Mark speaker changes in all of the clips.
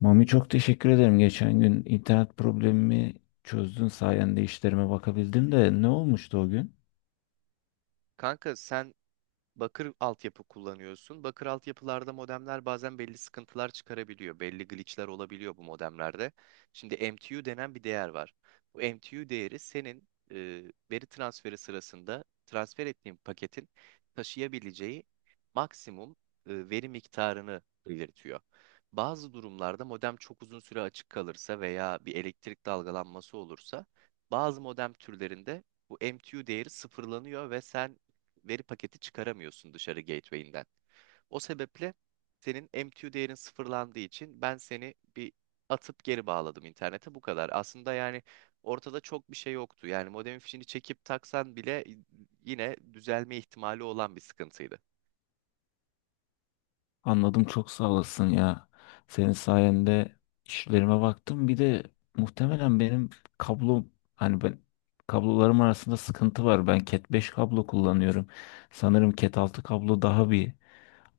Speaker 1: Mami çok teşekkür ederim. Geçen gün internet problemimi çözdün sayende işlerime bakabildim de ne olmuştu o gün?
Speaker 2: Kanka sen bakır altyapı kullanıyorsun. Bakır altyapılarda modemler bazen belli sıkıntılar çıkarabiliyor. Belli glitchler olabiliyor bu modemlerde. Şimdi MTU denen bir değer var. Bu MTU değeri senin veri transferi sırasında transfer ettiğin paketin taşıyabileceği maksimum veri miktarını belirtiyor. Bazı durumlarda modem çok uzun süre açık kalırsa veya bir elektrik dalgalanması olursa bazı modem türlerinde bu MTU değeri sıfırlanıyor ve sen veri paketi çıkaramıyorsun dışarı gateway'inden. O sebeple senin MTU değerin sıfırlandığı için ben seni bir atıp geri bağladım internete, bu kadar. Aslında yani ortada çok bir şey yoktu. Yani modemin fişini çekip taksan bile yine düzelme ihtimali olan bir sıkıntıydı.
Speaker 1: Anladım çok sağ olasın ya. Senin sayende işlerime baktım. Bir de muhtemelen benim kablom, hani ben kablolarım arasında sıkıntı var. Ben Cat 5 kablo kullanıyorum. Sanırım Cat 6 kablo daha bir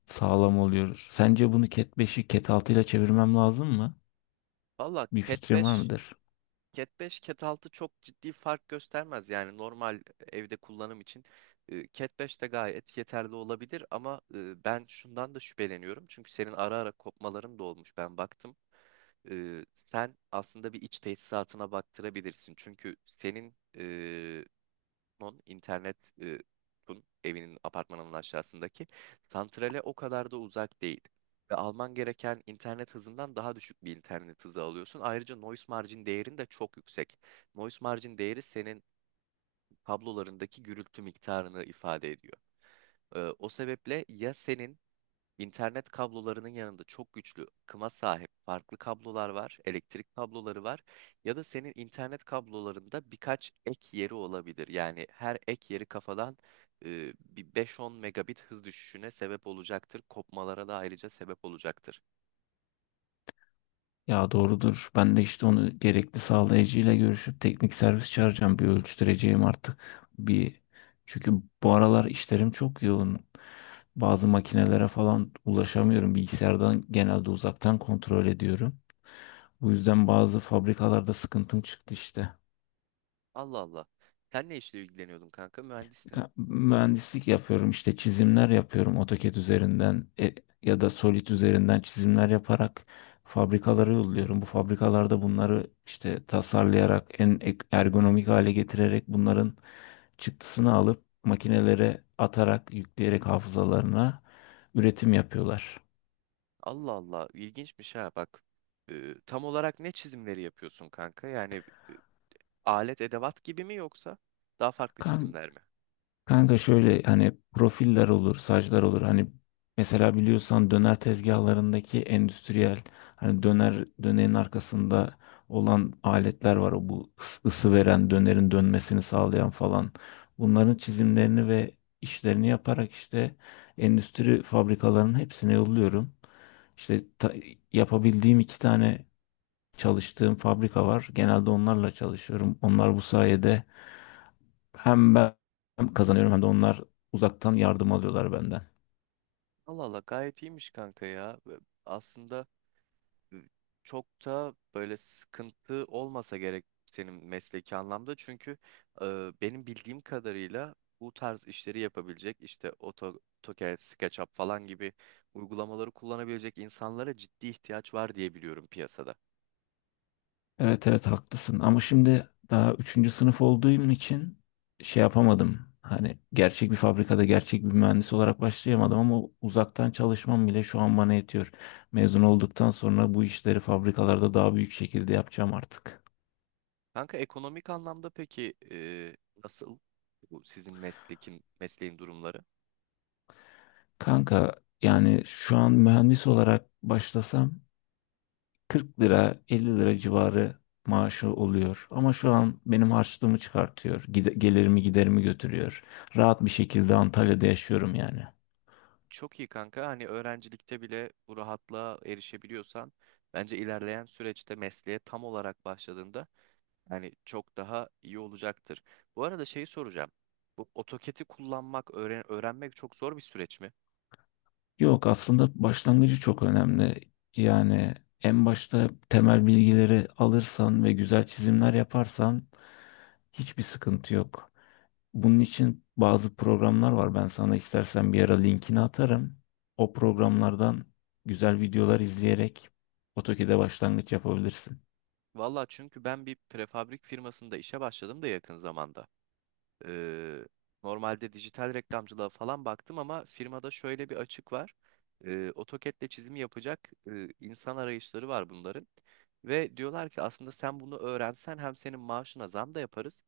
Speaker 1: sağlam oluyor. Sence bunu Cat 5'i Cat 6 ile çevirmem lazım mı?
Speaker 2: Valla
Speaker 1: Bir
Speaker 2: Cat
Speaker 1: fikrin var
Speaker 2: 5
Speaker 1: mıdır?
Speaker 2: Cat 5, Cat 6 çok ciddi fark göstermez. Yani normal evde kullanım için Cat 5 de gayet yeterli olabilir, ama ben şundan da şüpheleniyorum. Çünkü senin ara ara kopmaların da olmuş. Ben baktım. Sen aslında bir iç tesisatına baktırabilirsin. Çünkü senin non internet evinin apartmanının aşağısındaki santrale o kadar da uzak değil. Ve alman gereken internet hızından daha düşük bir internet hızı alıyorsun. Ayrıca noise margin değerin de çok yüksek. Noise margin değeri senin kablolarındaki gürültü miktarını ifade ediyor. O sebeple ya senin İnternet kablolarının yanında çok güçlü kıma sahip farklı kablolar var, elektrik kabloları var, ya da senin internet kablolarında birkaç ek yeri olabilir. Yani her ek yeri kafadan bir 5-10 megabit hız düşüşüne sebep olacaktır. Kopmalara da ayrıca sebep olacaktır.
Speaker 1: Ya doğrudur. Ben de işte onu gerekli sağlayıcıyla görüşüp teknik servis çağıracağım. Bir ölçtüreceğim artık. Bir çünkü bu aralar işlerim çok yoğun. Bazı makinelere falan ulaşamıyorum. Bilgisayardan genelde uzaktan kontrol ediyorum. Bu yüzden bazı fabrikalarda sıkıntım çıktı işte.
Speaker 2: Allah Allah. Sen ne işle ilgileniyordun kanka? Mühendistin.
Speaker 1: Ha, mühendislik yapıyorum, işte çizimler yapıyorum AutoCAD üzerinden ya da Solid üzerinden çizimler yaparak fabrikalara yolluyorum. Bu fabrikalarda bunları işte tasarlayarak, en ergonomik hale getirerek bunların çıktısını alıp makinelere atarak, yükleyerek hafızalarına üretim yapıyorlar.
Speaker 2: Allah Allah. İlginçmiş ha bak. Tam olarak ne çizimleri yapıyorsun kanka? Yani e, alet edevat gibi mi, yoksa daha farklı çizimler mi?
Speaker 1: Kanka şöyle, hani profiller olur, saçlar olur. Hani mesela biliyorsan döner tezgahlarındaki endüstriyel, hani döner, dönerin arkasında olan aletler var. O, bu ısı veren, dönerin dönmesini sağlayan falan. Bunların çizimlerini ve işlerini yaparak işte endüstri fabrikalarının hepsine yolluyorum. İşte ta- Yapabildiğim iki tane çalıştığım fabrika var. Genelde onlarla çalışıyorum. Onlar bu sayede hem ben kazanıyorum hem de onlar uzaktan yardım alıyorlar benden.
Speaker 2: Allah Allah, gayet iyiymiş kanka ya. Ve aslında e, çok da böyle sıkıntı olmasa gerek senin mesleki anlamda. Çünkü e, benim bildiğim kadarıyla bu tarz işleri yapabilecek, işte AutoCAD, SketchUp falan gibi uygulamaları kullanabilecek insanlara ciddi ihtiyaç var diye biliyorum piyasada.
Speaker 1: Evet evet haklısın, ama şimdi daha üçüncü sınıf olduğum için şey yapamadım. Hani gerçek bir fabrikada gerçek bir mühendis olarak başlayamadım, ama uzaktan çalışmam bile şu an bana yetiyor. Mezun olduktan sonra bu işleri fabrikalarda daha büyük şekilde yapacağım artık.
Speaker 2: Kanka ekonomik anlamda peki nasıl bu sizin mesleğin durumları?
Speaker 1: Kanka, yani şu an mühendis olarak başlasam 40 lira 50 lira civarı maaşı oluyor. Ama şu an benim harçlığımı çıkartıyor. Gelirimi giderimi götürüyor. Rahat bir şekilde Antalya'da yaşıyorum yani.
Speaker 2: Çok iyi kanka. Hani öğrencilikte bile bu rahatlığa erişebiliyorsan, bence ilerleyen süreçte mesleğe tam olarak başladığında hani çok daha iyi olacaktır. Bu arada şeyi soracağım. Bu AutoCAD'i kullanmak, öğrenmek çok zor bir süreç mi?
Speaker 1: Yok, aslında başlangıcı çok önemli. Yani en başta temel bilgileri alırsan ve güzel çizimler yaparsan hiçbir sıkıntı yok. Bunun için bazı programlar var. Ben sana istersen bir ara linkini atarım. O programlardan güzel videolar izleyerek AutoCAD'e başlangıç yapabilirsin.
Speaker 2: Valla, çünkü ben bir prefabrik firmasında işe başladım da yakın zamanda. Ee, Normalde dijital reklamcılığa falan baktım, ama firmada şöyle bir açık var. AutoCAD'le çizimi yapacak insan arayışları var bunların. Ve diyorlar ki aslında sen bunu öğrensen hem senin maaşına zam da yaparız,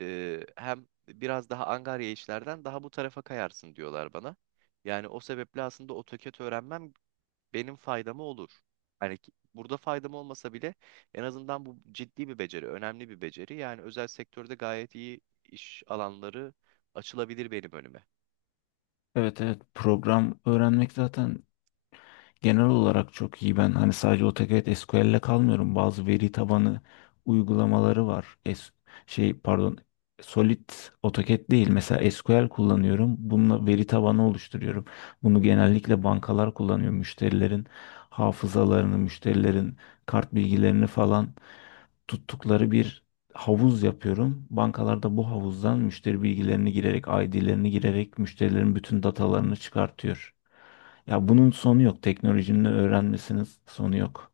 Speaker 2: hem biraz daha angarya işlerden daha bu tarafa kayarsın diyorlar bana. Yani o sebeple aslında AutoCAD öğrenmem benim faydama olur. Hani burada faydam olmasa bile en azından bu ciddi bir beceri, önemli bir beceri. Yani özel sektörde gayet iyi iş alanları açılabilir benim önüme.
Speaker 1: Evet evet, program öğrenmek zaten genel olarak çok iyi. Ben hani sadece AutoCAD SQL'le kalmıyorum. Bazı veri tabanı uygulamaları var. Şey, pardon, Solid, AutoCAD değil. Mesela SQL kullanıyorum. Bununla veri tabanı oluşturuyorum. Bunu genellikle bankalar kullanıyor. Müşterilerin hafızalarını, müşterilerin kart bilgilerini falan tuttukları bir havuz yapıyorum. Bankalarda bu havuzdan müşteri bilgilerini girerek, ID'lerini girerek müşterilerin bütün datalarını çıkartıyor. Ya bunun sonu yok. Teknolojinin öğrenmesinin sonu yok.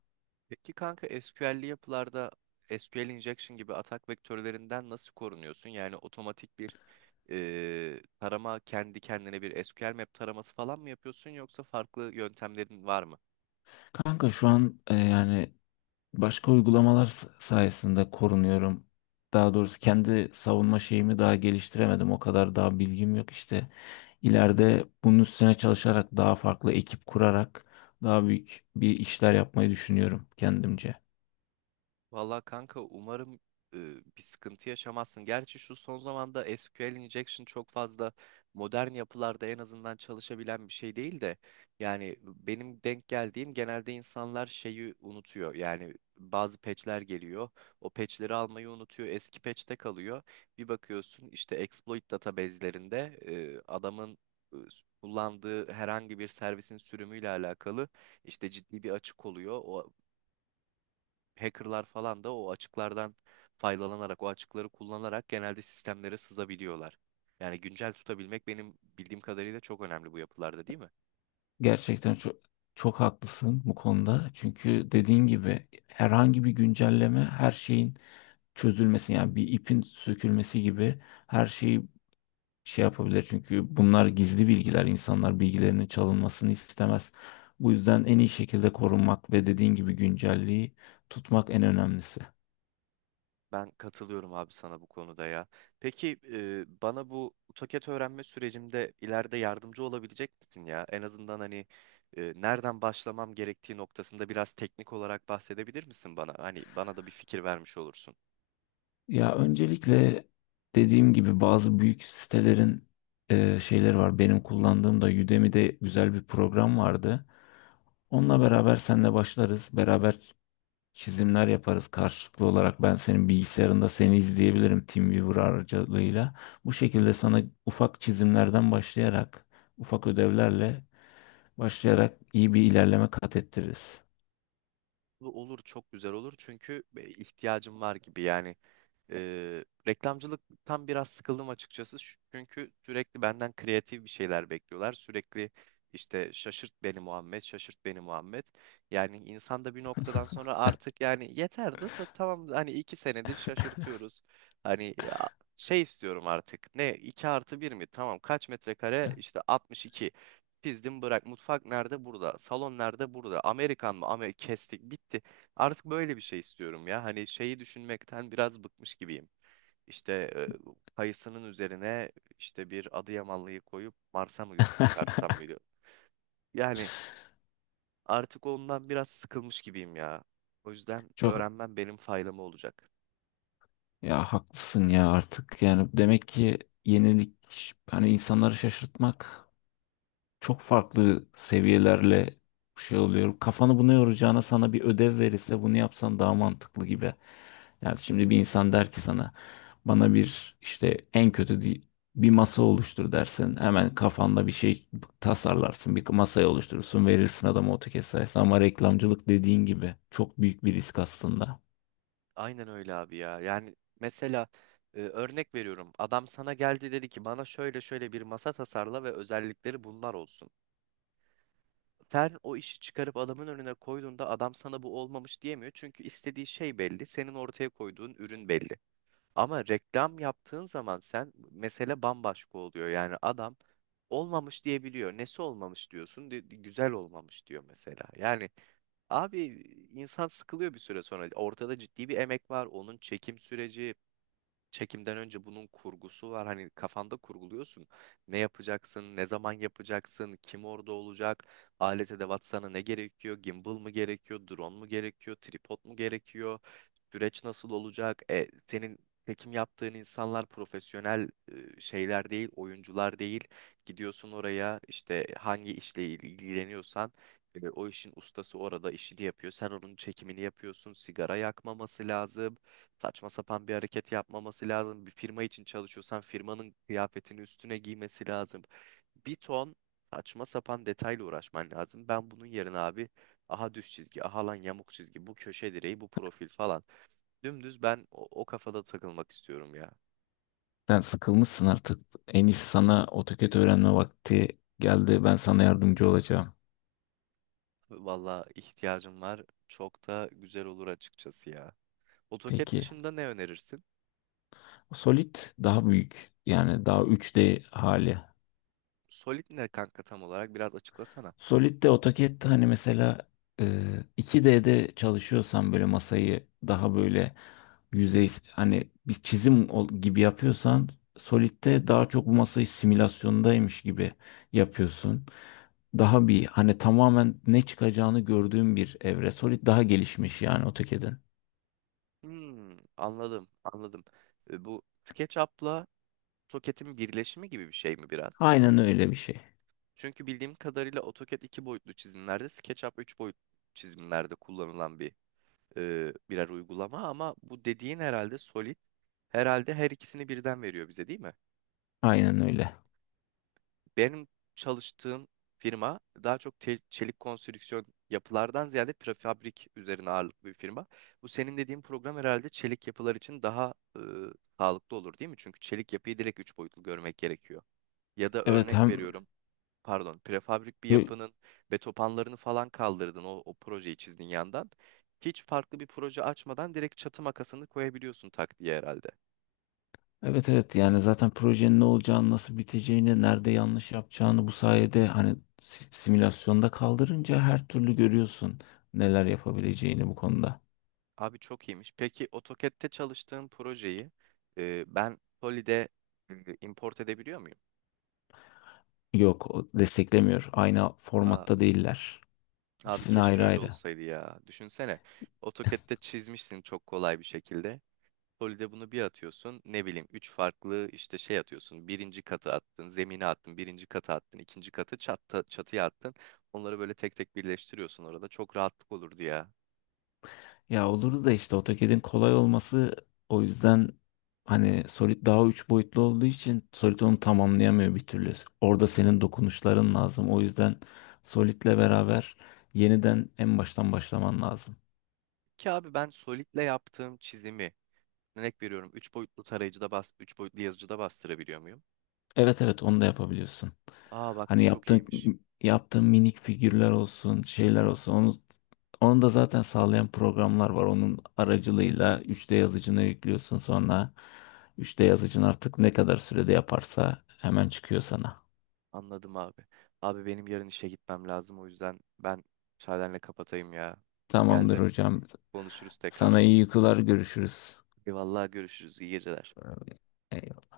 Speaker 2: Peki kanka SQL'li yapılarda SQL injection gibi atak vektörlerinden nasıl korunuyorsun? Yani otomatik bir tarama, kendi kendine bir SQL map taraması falan mı yapıyorsun, yoksa farklı yöntemlerin var mı?
Speaker 1: Kanka şu an, yani başka uygulamalar sayesinde korunuyorum. Daha doğrusu kendi savunma şeyimi daha geliştiremedim. O kadar daha bilgim yok işte. İleride bunun üstüne çalışarak, daha farklı ekip kurarak daha büyük bir işler yapmayı düşünüyorum kendimce.
Speaker 2: Valla kanka, umarım e, bir sıkıntı yaşamazsın. Gerçi şu son zamanda SQL injection çok fazla modern yapılarda en azından çalışabilen bir şey değil de, yani benim denk geldiğim genelde insanlar şeyi unutuyor. Yani bazı patchler geliyor. O patchleri almayı unutuyor. Eski patchte kalıyor. Bir bakıyorsun, işte exploit database'lerinde adamın e, kullandığı herhangi bir servisin sürümüyle alakalı işte ciddi bir açık oluyor. O hackerlar falan da o açıklardan faydalanarak, o açıkları kullanarak genelde sistemlere sızabiliyorlar. Yani güncel tutabilmek benim bildiğim kadarıyla çok önemli bu yapılarda, değil mi?
Speaker 1: Gerçekten çok çok haklısın bu konuda. Çünkü dediğin gibi herhangi bir güncelleme, her şeyin çözülmesi, yani bir ipin sökülmesi gibi her şeyi şey yapabilir. Çünkü bunlar gizli bilgiler. İnsanlar bilgilerinin çalınmasını istemez. Bu yüzden en iyi şekilde korunmak ve dediğin gibi güncelliği tutmak en önemlisi.
Speaker 2: Ben katılıyorum abi sana bu konuda ya. Peki bana bu AutoCAD öğrenme sürecimde ileride yardımcı olabilecek misin ya? En azından hani nereden başlamam gerektiği noktasında biraz teknik olarak bahsedebilir misin bana? Hani bana da bir fikir vermiş olursun.
Speaker 1: Ya öncelikle, dediğim gibi, bazı büyük sitelerin şeyleri var. Benim kullandığım da Udemy'de güzel bir program vardı. Onunla beraber senle başlarız. Beraber çizimler yaparız karşılıklı olarak, ben senin bilgisayarında seni izleyebilirim TeamViewer aracılığıyla. Bu şekilde sana ufak çizimlerden başlayarak, ufak ödevlerle başlayarak iyi bir ilerleme kat ettiririz.
Speaker 2: Bu olur, çok güzel olur, çünkü ihtiyacım var gibi yani. Reklamcılıktan biraz sıkıldım açıkçası. Çünkü sürekli benden kreatif bir şeyler bekliyorlar. Sürekli işte şaşırt beni Muhammed, şaşırt beni Muhammed. Yani insan da bir noktadan sonra artık yani yeterdi da, tamam, hani iki senedir şaşırtıyoruz. Hani ya, şey istiyorum artık. Ne, iki artı bir mi? Tamam, kaç metrekare? İşte altmış iki. Pizdim bırak. Mutfak nerede? Burada. Salon nerede? Burada. Amerikan mı? Ama kestik. Bitti. Artık böyle bir şey istiyorum ya. Hani şeyi düşünmekten biraz bıkmış gibiyim. İşte kayısının üzerine işte bir Adıyamanlıyı koyup Mars'a mı göt çıkartsam mıydı? Yani artık ondan biraz sıkılmış gibiyim ya. O yüzden
Speaker 1: Çok,
Speaker 2: öğrenmem benim faydama olacak.
Speaker 1: ya haklısın ya, artık yani demek ki yenilik, hani insanları şaşırtmak çok farklı seviyelerle şey oluyor. Kafanı buna yoracağına sana bir ödev verirse bunu yapsan daha mantıklı gibi. Yani şimdi bir insan der ki sana, bana bir işte en kötü bir masa oluştur dersin. Hemen kafanda bir şey tasarlarsın. Bir masayı oluşturursun. Verirsin adama AutoCAD sayesinde. Ama reklamcılık dediğin gibi çok büyük bir risk aslında.
Speaker 2: Aynen öyle abi ya. Yani mesela örnek veriyorum. Adam sana geldi, dedi ki bana şöyle şöyle bir masa tasarla ve özellikleri bunlar olsun. Sen o işi çıkarıp adamın önüne koyduğunda, adam sana bu olmamış diyemiyor. Çünkü istediği şey belli. Senin ortaya koyduğun ürün belli. Ama reklam yaptığın zaman, sen, mesele bambaşka oluyor. Yani adam olmamış diyebiliyor. Nesi olmamış diyorsun? Güzel olmamış diyor mesela. Yani abi, insan sıkılıyor bir süre sonra. Ortada ciddi bir emek var. Onun çekim süreci, çekimden önce bunun kurgusu var. Hani kafanda kurguluyorsun. Ne yapacaksın, ne zaman yapacaksın, kim orada olacak, alet edevat sana ne gerekiyor, gimbal mı gerekiyor, drone mu gerekiyor, tripod mu gerekiyor, süreç nasıl olacak? Senin çekim yaptığın insanlar profesyonel şeyler değil, oyuncular değil. Gidiyorsun oraya, işte hangi işle ilgileniyorsan o işin ustası orada işini yapıyor. Sen onun çekimini yapıyorsun. Sigara yakmaması lazım. Saçma sapan bir hareket yapmaması lazım. Bir firma için çalışıyorsan firmanın kıyafetini üstüne giymesi lazım. Bir ton saçma sapan detayla uğraşman lazım. Ben bunun yerine abi, aha düz çizgi, aha lan yamuk çizgi, bu köşe direği, bu profil falan. Dümdüz ben o kafada takılmak istiyorum ya.
Speaker 1: Sen sıkılmışsın artık. En iyisi, sana AutoCAD öğrenme vakti geldi. Ben sana yardımcı olacağım.
Speaker 2: Valla ihtiyacım var. Çok da güzel olur açıkçası ya. AutoCAD
Speaker 1: Peki.
Speaker 2: dışında ne önerirsin?
Speaker 1: Solid daha büyük. Yani daha üç d hali.
Speaker 2: Solid ne kanka tam olarak, biraz açıklasana.
Speaker 1: Solid'de AutoCAD, hani mesela e, 2D'de çalışıyorsan böyle masayı daha böyle yüzey, hani bir çizim gibi yapıyorsan, Solid'de daha çok bu masayı simülasyondaymış gibi yapıyorsun. Daha bir hani tamamen ne çıkacağını gördüğün bir evre. Solid daha gelişmiş yani AutoCAD'in.
Speaker 2: Hmm, anladım, anladım. Bu SketchUp'la AutoCAD'in birleşimi gibi bir şey mi biraz?
Speaker 1: Aynen öyle bir şey.
Speaker 2: Çünkü bildiğim kadarıyla AutoCAD iki boyutlu çizimlerde, SketchUp üç boyutlu çizimlerde kullanılan bir birer uygulama, ama bu dediğin herhalde Solid, herhalde her ikisini birden veriyor bize, değil mi?
Speaker 1: Aynen öyle.
Speaker 2: Benim çalıştığım firma daha çok çelik konstrüksiyon yapılardan ziyade prefabrik üzerine ağırlıklı bir firma. Bu senin dediğin program herhalde çelik yapılar için daha sağlıklı olur, değil mi? Çünkü çelik yapıyı direkt üç boyutlu görmek gerekiyor. Ya da
Speaker 1: Evet,
Speaker 2: örnek
Speaker 1: hem
Speaker 2: veriyorum, pardon, prefabrik bir yapının betopanlarını falan kaldırdın, o projeyi çizdin yandan. Hiç farklı bir proje açmadan direkt çatı makasını koyabiliyorsun tak diye herhalde.
Speaker 1: evet evet, yani zaten projenin ne olacağını, nasıl biteceğini, nerede yanlış yapacağını bu sayede, hani simülasyonda kaldırınca her türlü görüyorsun neler yapabileceğini bu konuda.
Speaker 2: Abi çok iyiymiş. Peki AutoCAD'te çalıştığım projeyi ben Solid'e e, import edebiliyor muyum?
Speaker 1: Yok, o desteklemiyor. Aynı
Speaker 2: Aa,
Speaker 1: formatta değiller.
Speaker 2: abi,
Speaker 1: İkisini
Speaker 2: keşke
Speaker 1: ayrı
Speaker 2: öyle
Speaker 1: ayrı.
Speaker 2: olsaydı ya. Düşünsene, AutoCAD'te çizmişsin çok kolay bir şekilde. Solide bunu bir atıyorsun. Ne bileyim üç farklı işte şey atıyorsun. Birinci katı attın, zemine attın, birinci katı attın, ikinci katı çatı, çatıya attın. Onları böyle tek tek birleştiriyorsun orada. Çok rahatlık olurdu ya.
Speaker 1: Ya olurdu da, işte AutoCAD'in kolay olması o yüzden, hani Solid daha üç boyutlu olduğu için Solid onu tamamlayamıyor bir türlü. Orada senin dokunuşların lazım. O yüzden Solid'le beraber yeniden en baştan başlaman lazım.
Speaker 2: Ki abi, ben Solid'le yaptığım çizimi, örnek veriyorum, üç boyutlu tarayıcıda bas, üç boyutlu yazıcıda bastırabiliyor muyum?
Speaker 1: Evet evet, onu da yapabiliyorsun.
Speaker 2: Aa bak, bu
Speaker 1: Hani
Speaker 2: çok
Speaker 1: yaptığın
Speaker 2: iyiymiş.
Speaker 1: yaptığın minik figürler olsun, şeyler olsun. Onu da zaten sağlayan programlar var. Onun aracılığıyla 3D yazıcına yüklüyorsun. Sonra 3D yazıcın artık ne kadar sürede yaparsa hemen çıkıyor sana.
Speaker 2: Anladım abi. Abi benim yarın işe gitmem lazım. O yüzden ben müsaadenle kapatayım ya.
Speaker 1: Tamamdır
Speaker 2: Geldi.
Speaker 1: hocam.
Speaker 2: Konuşuruz
Speaker 1: Sana
Speaker 2: tekrar.
Speaker 1: iyi uykular, görüşürüz.
Speaker 2: Eyvallah, görüşürüz. İyi geceler.
Speaker 1: Eyvallah.